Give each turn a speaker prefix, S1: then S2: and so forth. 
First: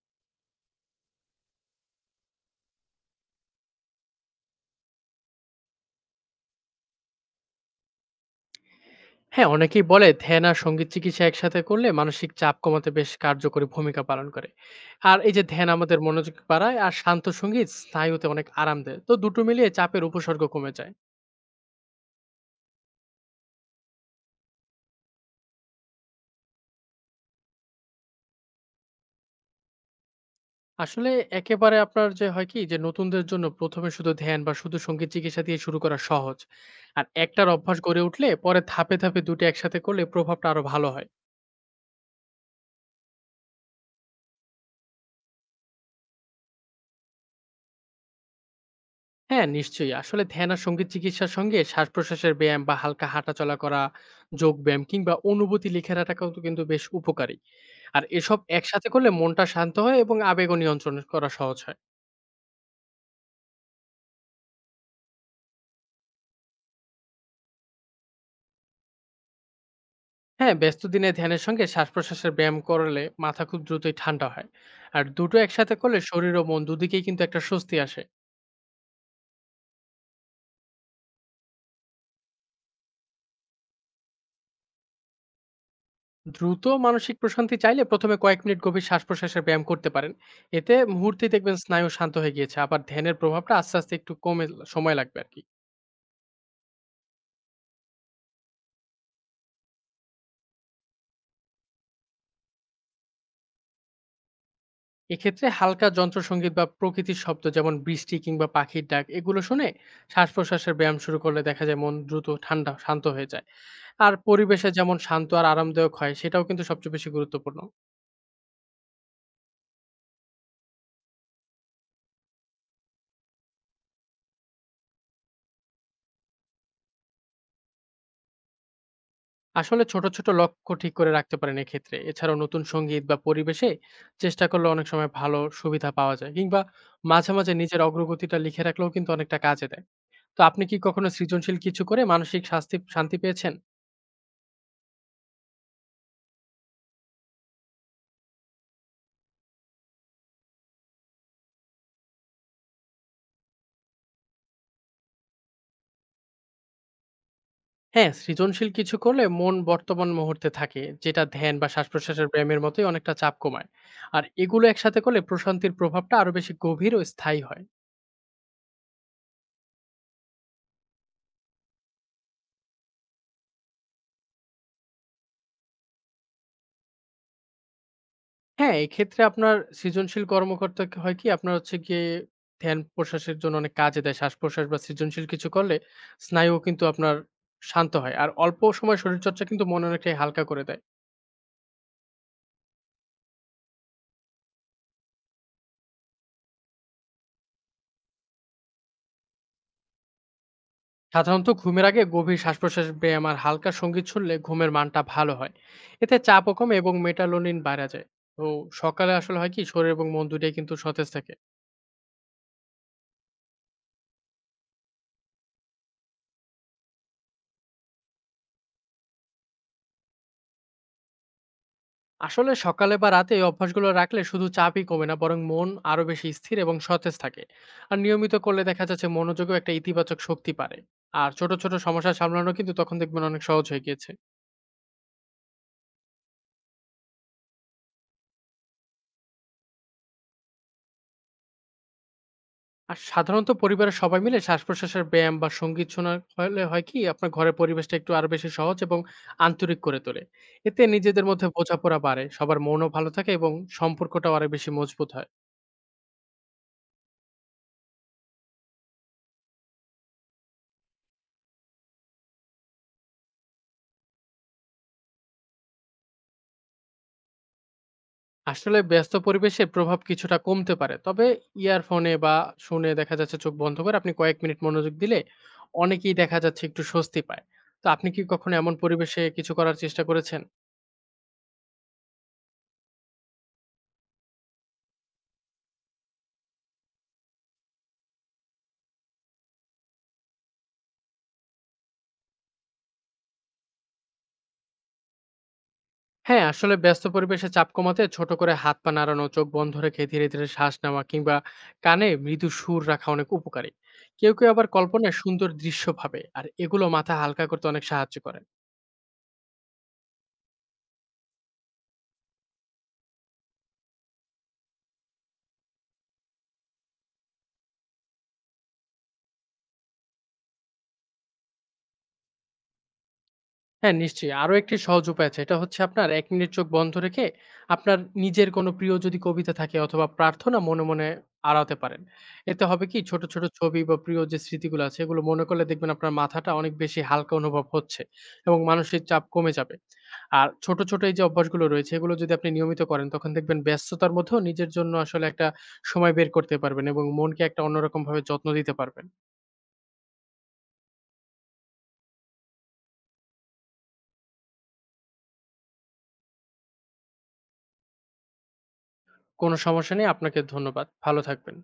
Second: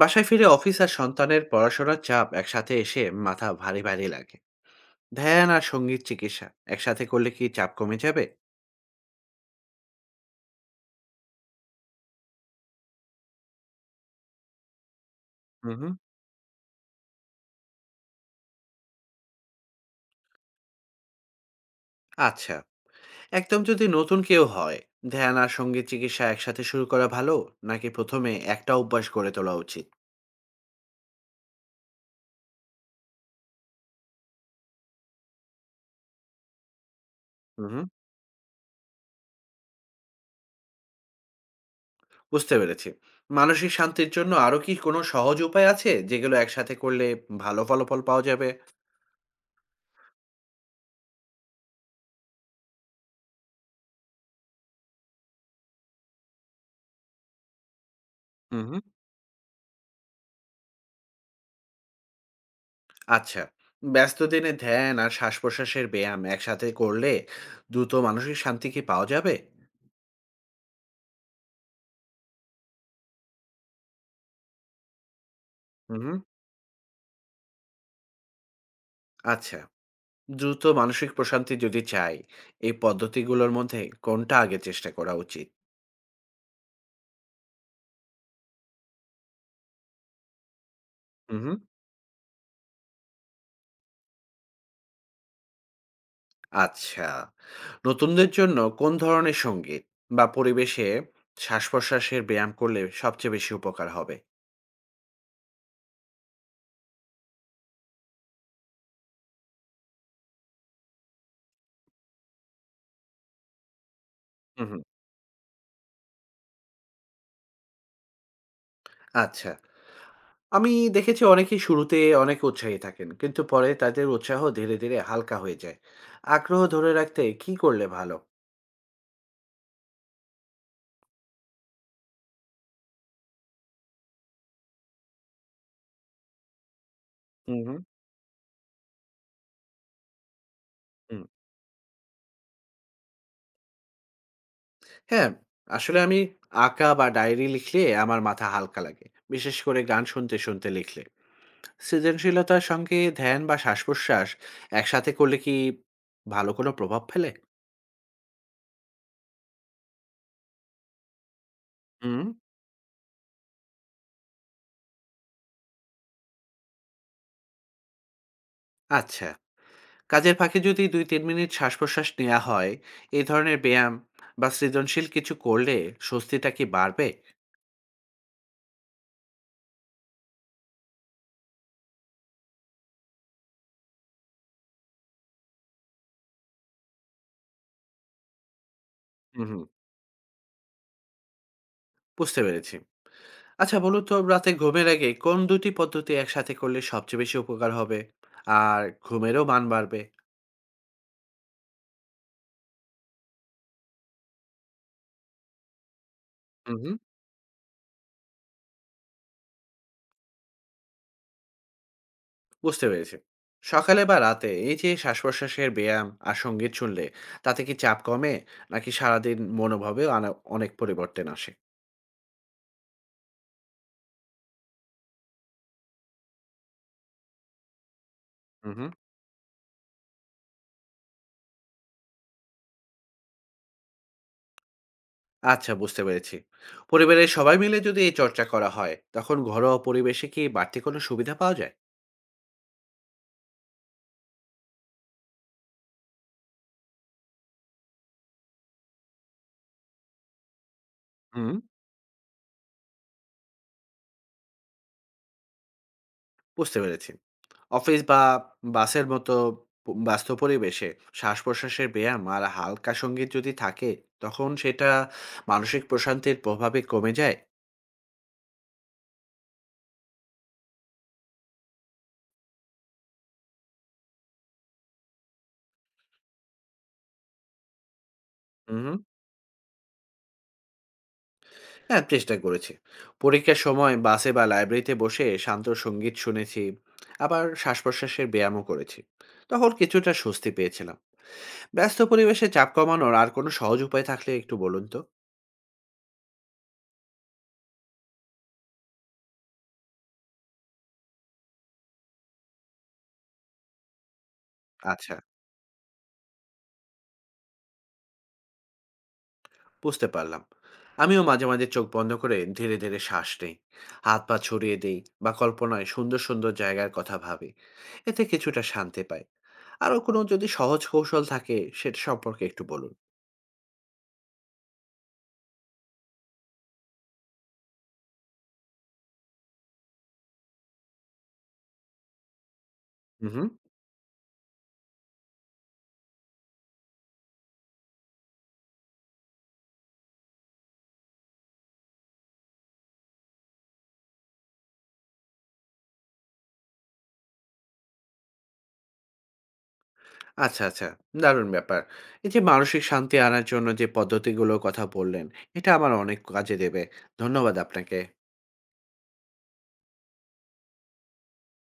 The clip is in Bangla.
S1: বাসায় ফিরে অফিস আর সন্তানের পড়াশোনার চাপ একসাথে এসে মাথা ভারী ভারী লাগে। ধ্যান আর সঙ্গীত চিকিৎসা একসাথে করলে কি চাপ কমে যাবে?
S2: হ্যাঁ, অনেকেই বলে ধ্যান আর সঙ্গীত চিকিৎসা একসাথে করলে মানসিক চাপ কমাতে বেশ কার্যকরী ভূমিকা পালন করে। আর এই যে ধ্যান
S1: হুম হুম
S2: আমাদের মনোযোগ বাড়ায় আর শান্ত সঙ্গীত স্নায়ুতে অনেক আরাম দেয়। তো দুটো মিলিয়ে চাপের উপসর্গ কমে যায়।
S1: আচ্ছা। একদম যদি নতুন কেউ হয়, ধ্যান আর সঙ্গীত চিকিৎসা একসাথে শুরু করা ভালো, নাকি প্রথমে একটা অভ্যাস গড়ে তোলা উচিত?
S2: আসলে একেবারে আপনার যে হয় কি যে নতুনদের জন্য ১ম এ শুধু ধ্যান বা শুধু সঙ্গীত চিকিৎসা দিয়ে শুরু করা সহজ। আর একটার
S1: হুম
S2: অভ্যাস
S1: হুম
S2: গড়ে উঠলে পরে ধাপে ধাপে ২ টা একসাথে করলে প্রভাবটা আরো ভালো হয়।
S1: বুঝতে পেরেছি। মানসিক শান্তির জন্য আরো কি কোনো সহজ উপায় আছে, যেগুলো একসাথে করলে ভালো ফলাফল পাওয়া যাবে?
S2: হ্যাঁ, নিশ্চয়ই। আসলে ধ্যান আর সঙ্গীত চিকিৎসার সঙ্গে শ্বাস-প্রশ্বাসের ব্যায়াম বা হালকা হাঁটাচলা করা, যোগ ব্যায়াম কিংবা অনুভূতি লিখে রাখাটাও তো কিন্তু বেশ উপকারী। আর এসব
S1: হুম হুম
S2: একসাথে করলে মনটা শান্ত হয় এবং আবেগও নিয়ন্ত্রণ করা সহজ হয়।
S1: আচ্ছা। ব্যস্ত দিনে ধ্যান আর শ্বাস-প্রশ্বাসের ব্যায়াম একসাথে করলে দ্রুত মানসিক শান্তি কি পাওয়া যাবে?
S2: হ্যাঁ, ব্যস্ত দিনে ধ্যানের সঙ্গে শ্বাস-প্রশ্বাসের ব্যায়াম করলে মাথা খুব দ্রুতই ঠান্ডা হয়। আর দুটো একসাথে করলে
S1: হুম,
S2: শরীর ও মন দুদিকেই কিন্তু একটা স্বস্তি আসে।
S1: আচ্ছা। দ্রুত মানসিক প্রশান্তি যদি চাই, এই পদ্ধতিগুলোর মধ্যে কোনটা আগে চেষ্টা করা উচিত?
S2: দ্রুত মানসিক প্রশান্তি চাইলে প্রথমে কয়েক মিনিট গভীর শ্বাস-প্রশ্বাসের ব্যায়াম করতে পারেন। এতে মুহূর্তেই
S1: হুম,
S2: দেখবেন স্নায়ু শান্ত হয়ে গিয়েছে। আবার ধ্যানের প্রভাবটা আস্তে আস্তে একটু কমে, সময় লাগবে আরকি।
S1: আচ্ছা। নতুনদের জন্য কোন ধরনের সংগীত বা পরিবেশে শ্বাস-প্রশ্বাসের ব্যায়াম করলে সবচেয়ে বেশি উপকার হবে?
S2: এক্ষেত্রে হালকা যন্ত্রসঙ্গীত বা প্রকৃতির শব্দ যেমন বৃষ্টি কিংবা পাখির ডাক এগুলো শুনে শ্বাস প্রশ্বাসের ব্যায়াম শুরু করলে দেখা যায় মন দ্রুত ঠান্ডা শান্ত হয়ে যায়। আর পরিবেশে
S1: হুম,
S2: যেমন শান্ত আর আরামদায়ক হয় সেটাও কিন্তু সবচেয়ে বেশি গুরুত্বপূর্ণ।
S1: আচ্ছা। আমি দেখেছি অনেকেই শুরুতে অনেক উৎসাহী থাকেন, কিন্তু পরে তাদের উৎসাহ ধীরে ধীরে হালকা হয়ে যায়। আগ্রহ ধরে রাখতে কি করলে ভালো?
S2: আসলে ছোট ছোট লক্ষ্য ঠিক করে রাখতে পারেন এক্ষেত্রে। এছাড়াও নতুন সঙ্গীত বা পরিবেশে চেষ্টা করলে অনেক সময় ভালো সুবিধা পাওয়া যায়, কিংবা মাঝে মাঝে
S1: হুম হুম
S2: নিজের অগ্রগতিটা লিখে রাখলেও কিন্তু অনেকটা কাজে দেয়। তো আপনি কি কখনো
S1: হুম
S2: সৃজনশীল কিছু করে মানসিক শাস্তি শান্তি পেয়েছেন?
S1: হ্যাঁ, আসলে আমি আঁকা বা ডায়েরি লিখলে আমার মাথা হালকা লাগে, বিশেষ করে গান শুনতে শুনতে লিখলে। সৃজনশীলতার সঙ্গে ধ্যান বা শ্বাস প্রশ্বাস একসাথে করলে কি ভালো কোনো প্রভাব ফেলে?
S2: হ্যাঁ, সৃজনশীল কিছু করলে মন বর্তমান মুহূর্তে থাকে, যেটা ধ্যান বা
S1: হুম।
S2: শ্বাসপ্রশ্বাসের ব্যায়ামের মতোই অনেকটা চাপ কমায়। আর এগুলো একসাথে করলে প্রশান্তির প্রভাবটা আরো বেশি গভীর ও স্থায়ী হয়।
S1: আচ্ছা। কাজের ফাঁকে যদি দুই তিন মিনিট শ্বাস প্রশ্বাস নেওয়া হয়, এই ধরনের ব্যায়াম বা সৃজনশীল কিছু করলে স্বস্তিটা কি বাড়বে?
S2: হ্যাঁ, এক্ষেত্রে আপনার সৃজনশীল কর্মকর্তা ক হয় কি আপনার হচ্ছে গিয়ে ধ্যান প্রশ্বাসের জন্য অনেক কাজে দেয়। শ্বাসপ্রশ্বাস বা সৃজনশীল কিছু করলে স্নায়ুও কিন্তু আপনার শান্ত হয়। আর অল্প সময় শরীরচর্চা
S1: হুম, হুম।
S2: কিন্তু মন অনেকটাই হালকা করে দেয়।
S1: বুঝতে পেরেছি। আচ্ছা বলুন তো, রাতে ঘুমের আগে কোন ২ টি পদ্ধতি একসাথে করলে সবচেয়ে বেশি উপকার হবে? আর ঘুমেরও মান বাড়বে?
S2: সাধারণত ঘুমের আগে গভীর শ্বাস-প্রশ্বাস ব্যায়াম আর হালকা সঙ্গীত শুনলে ঘুমের মানটা ভালো হয়, এতে চাপও কমে
S1: হুম,
S2: এবং
S1: হুম।
S2: মেটালোনিন বাড়া যায়। তো সকালে আসলে হয় কি শরীর এবং মন দুটাই কিন্তু সতেজ থাকে।
S1: বুঝতে পেরেছি। সকালে বা রাতে এই যে শ্বাস-প্রশ্বাসের ব্যায়াম আর সংগীত শুনলে, তাতে কি চাপ কমে? নাকি সারাদিন মনোভাবেও আনা অনেক পরিবর্তন আসে?
S2: আসলে সকালে বা রাতে এই অভ্যাসগুলো রাখলে শুধু চাপই কমে না, বরং মন আরো বেশি স্থির এবং সতেজ থাকে। আর নিয়মিত করলে
S1: হুম,
S2: দেখা
S1: হুম।
S2: যাচ্ছে মনোযোগেও একটা ইতিবাচক শক্তি পারে। আর ছোট ছোট সমস্যা সামলানো কিন্তু তখন দেখবেন অনেক সহজ হয়ে গিয়েছে।
S1: আচ্ছা, বুঝতে পেরেছি। পরিবারের সবাই মিলে যদি এই চর্চা করা হয়, তখন ঘরোয়া পরিবেশে কি বাড়তি কোনো সুবিধা পাওয়া যায়?
S2: আর সাধারণত পরিবারের সবাই মিলে শ্বাস-প্রশ্বাসের ব্যায়াম বা সঙ্গীত শোনা হলে হয় কি আপনার ঘরের পরিবেশটা একটু আরো বেশি সহজ এবং আন্তরিক করে তোলে। এতে নিজেদের মধ্যে
S1: হুম।
S2: বোঝাপড়া বাড়ে, সবার মনও ভালো থাকে এবং সম্পর্কটাও আরো বেশি মজবুত হয়।
S1: বুঝতে পেরেছি। অফিস বা বাসের মতো ব্যস্ত পরিবেশে শ্বাস প্রশ্বাসের ব্যায়াম আর হালকা সঙ্গীত যদি থাকে, তখন সেটা মানসিক প্রশান্তির প্রভাবে কমে যায়?
S2: আসলে ব্যস্ত পরিবেশে প্রভাব কিছুটা কমতে পারে। তবে ইয়ারফোনে বা শুনে দেখা যাচ্ছে চোখ বন্ধ করে আপনি কয়েক মিনিট মনোযোগ দিলে অনেকেই দেখা যাচ্ছে একটু স্বস্তি পায়। তো আপনি কি কখনো এমন
S1: হুম,
S2: পরিবেশে কিছু করার চেষ্টা করেছেন?
S1: হ্যাঁ, চেষ্টা করেছি। পরীক্ষার সময় বাসে বা লাইব্রেরিতে বসে শান্ত সঙ্গীত শুনেছি, আবার শ্বাস প্রশ্বাসের ব্যায়ামও করেছি, তখন কিছুটা স্বস্তি পেয়েছিলাম। ব্যস্ত পরিবেশে চাপ কমানোর আর কোনো সহজ উপায় থাকলে একটু বলুন তো।
S2: হ্যাঁ, আসলে ব্যস্ত পরিবেশে চাপ কমাতে ছোট করে হাত পা নাড়ানো, চোখ বন্ধ রেখে ধীরে ধীরে শ্বাস নেওয়া কিংবা কানে মৃদু সুর রাখা অনেক উপকারী। কেউ কেউ আবার
S1: আচ্ছা,
S2: কল্পনায় সুন্দর দৃশ্য ভাবে। আর এগুলো মাথা হালকা করতে অনেক সাহায্য করে।
S1: বুঝতে পারলাম। আমিও মাঝে মাঝে চোখ বন্ধ করে ধীরে ধীরে শ্বাস নেই, হাত পা ছড়িয়ে দেই বা কল্পনায় সুন্দর সুন্দর জায়গার কথা ভাবি, এতে কিছুটা শান্তি পাই। আরও কোনো যদি সহজ কৌশল থাকে, সেটা সম্পর্কে একটু বলুন।
S2: হ্যাঁ, নিশ্চয়ই। আরো একটি সহজ উপায় আছে। এটা হচ্ছে আপনার ১ মিনিট চোখ বন্ধ রেখে আপনার নিজের কোনো প্রিয় যদি কবিতা থাকে অথবা প্রার্থনা মনে মনে আওড়াতে পারেন। এতে হবে কি ছোট ছোট
S1: হুম।
S2: ছবি বা প্রিয় যে স্মৃতিগুলো আছে এগুলো মনে করলে দেখবেন আপনার মাথাটা অনেক বেশি হালকা অনুভব হচ্ছে এবং মানসিক চাপ কমে যাবে। আর ছোট ছোট এই যে অভ্যাসগুলো রয়েছে এগুলো যদি আপনি নিয়মিত করেন তখন দেখবেন ব্যস্ততার মধ্যেও নিজের জন্য আসলে একটা সময় বের করতে পারবেন এবং মনকে একটা অন্যরকম ভাবে যত্ন দিতে পারবেন।
S1: আচ্ছা, আচ্ছা। দারুণ ব্যাপার। এই যে মানসিক শান্তি আনার জন্য যে পদ্ধতিগুলোর কথা বললেন, এটা আমার অনেক কাজে দেবে। ধন্যবাদ আপনাকে।
S2: কোনো সমস্যা নেই। আপনাকে ধন্যবাদ। ভালো থাকবেন।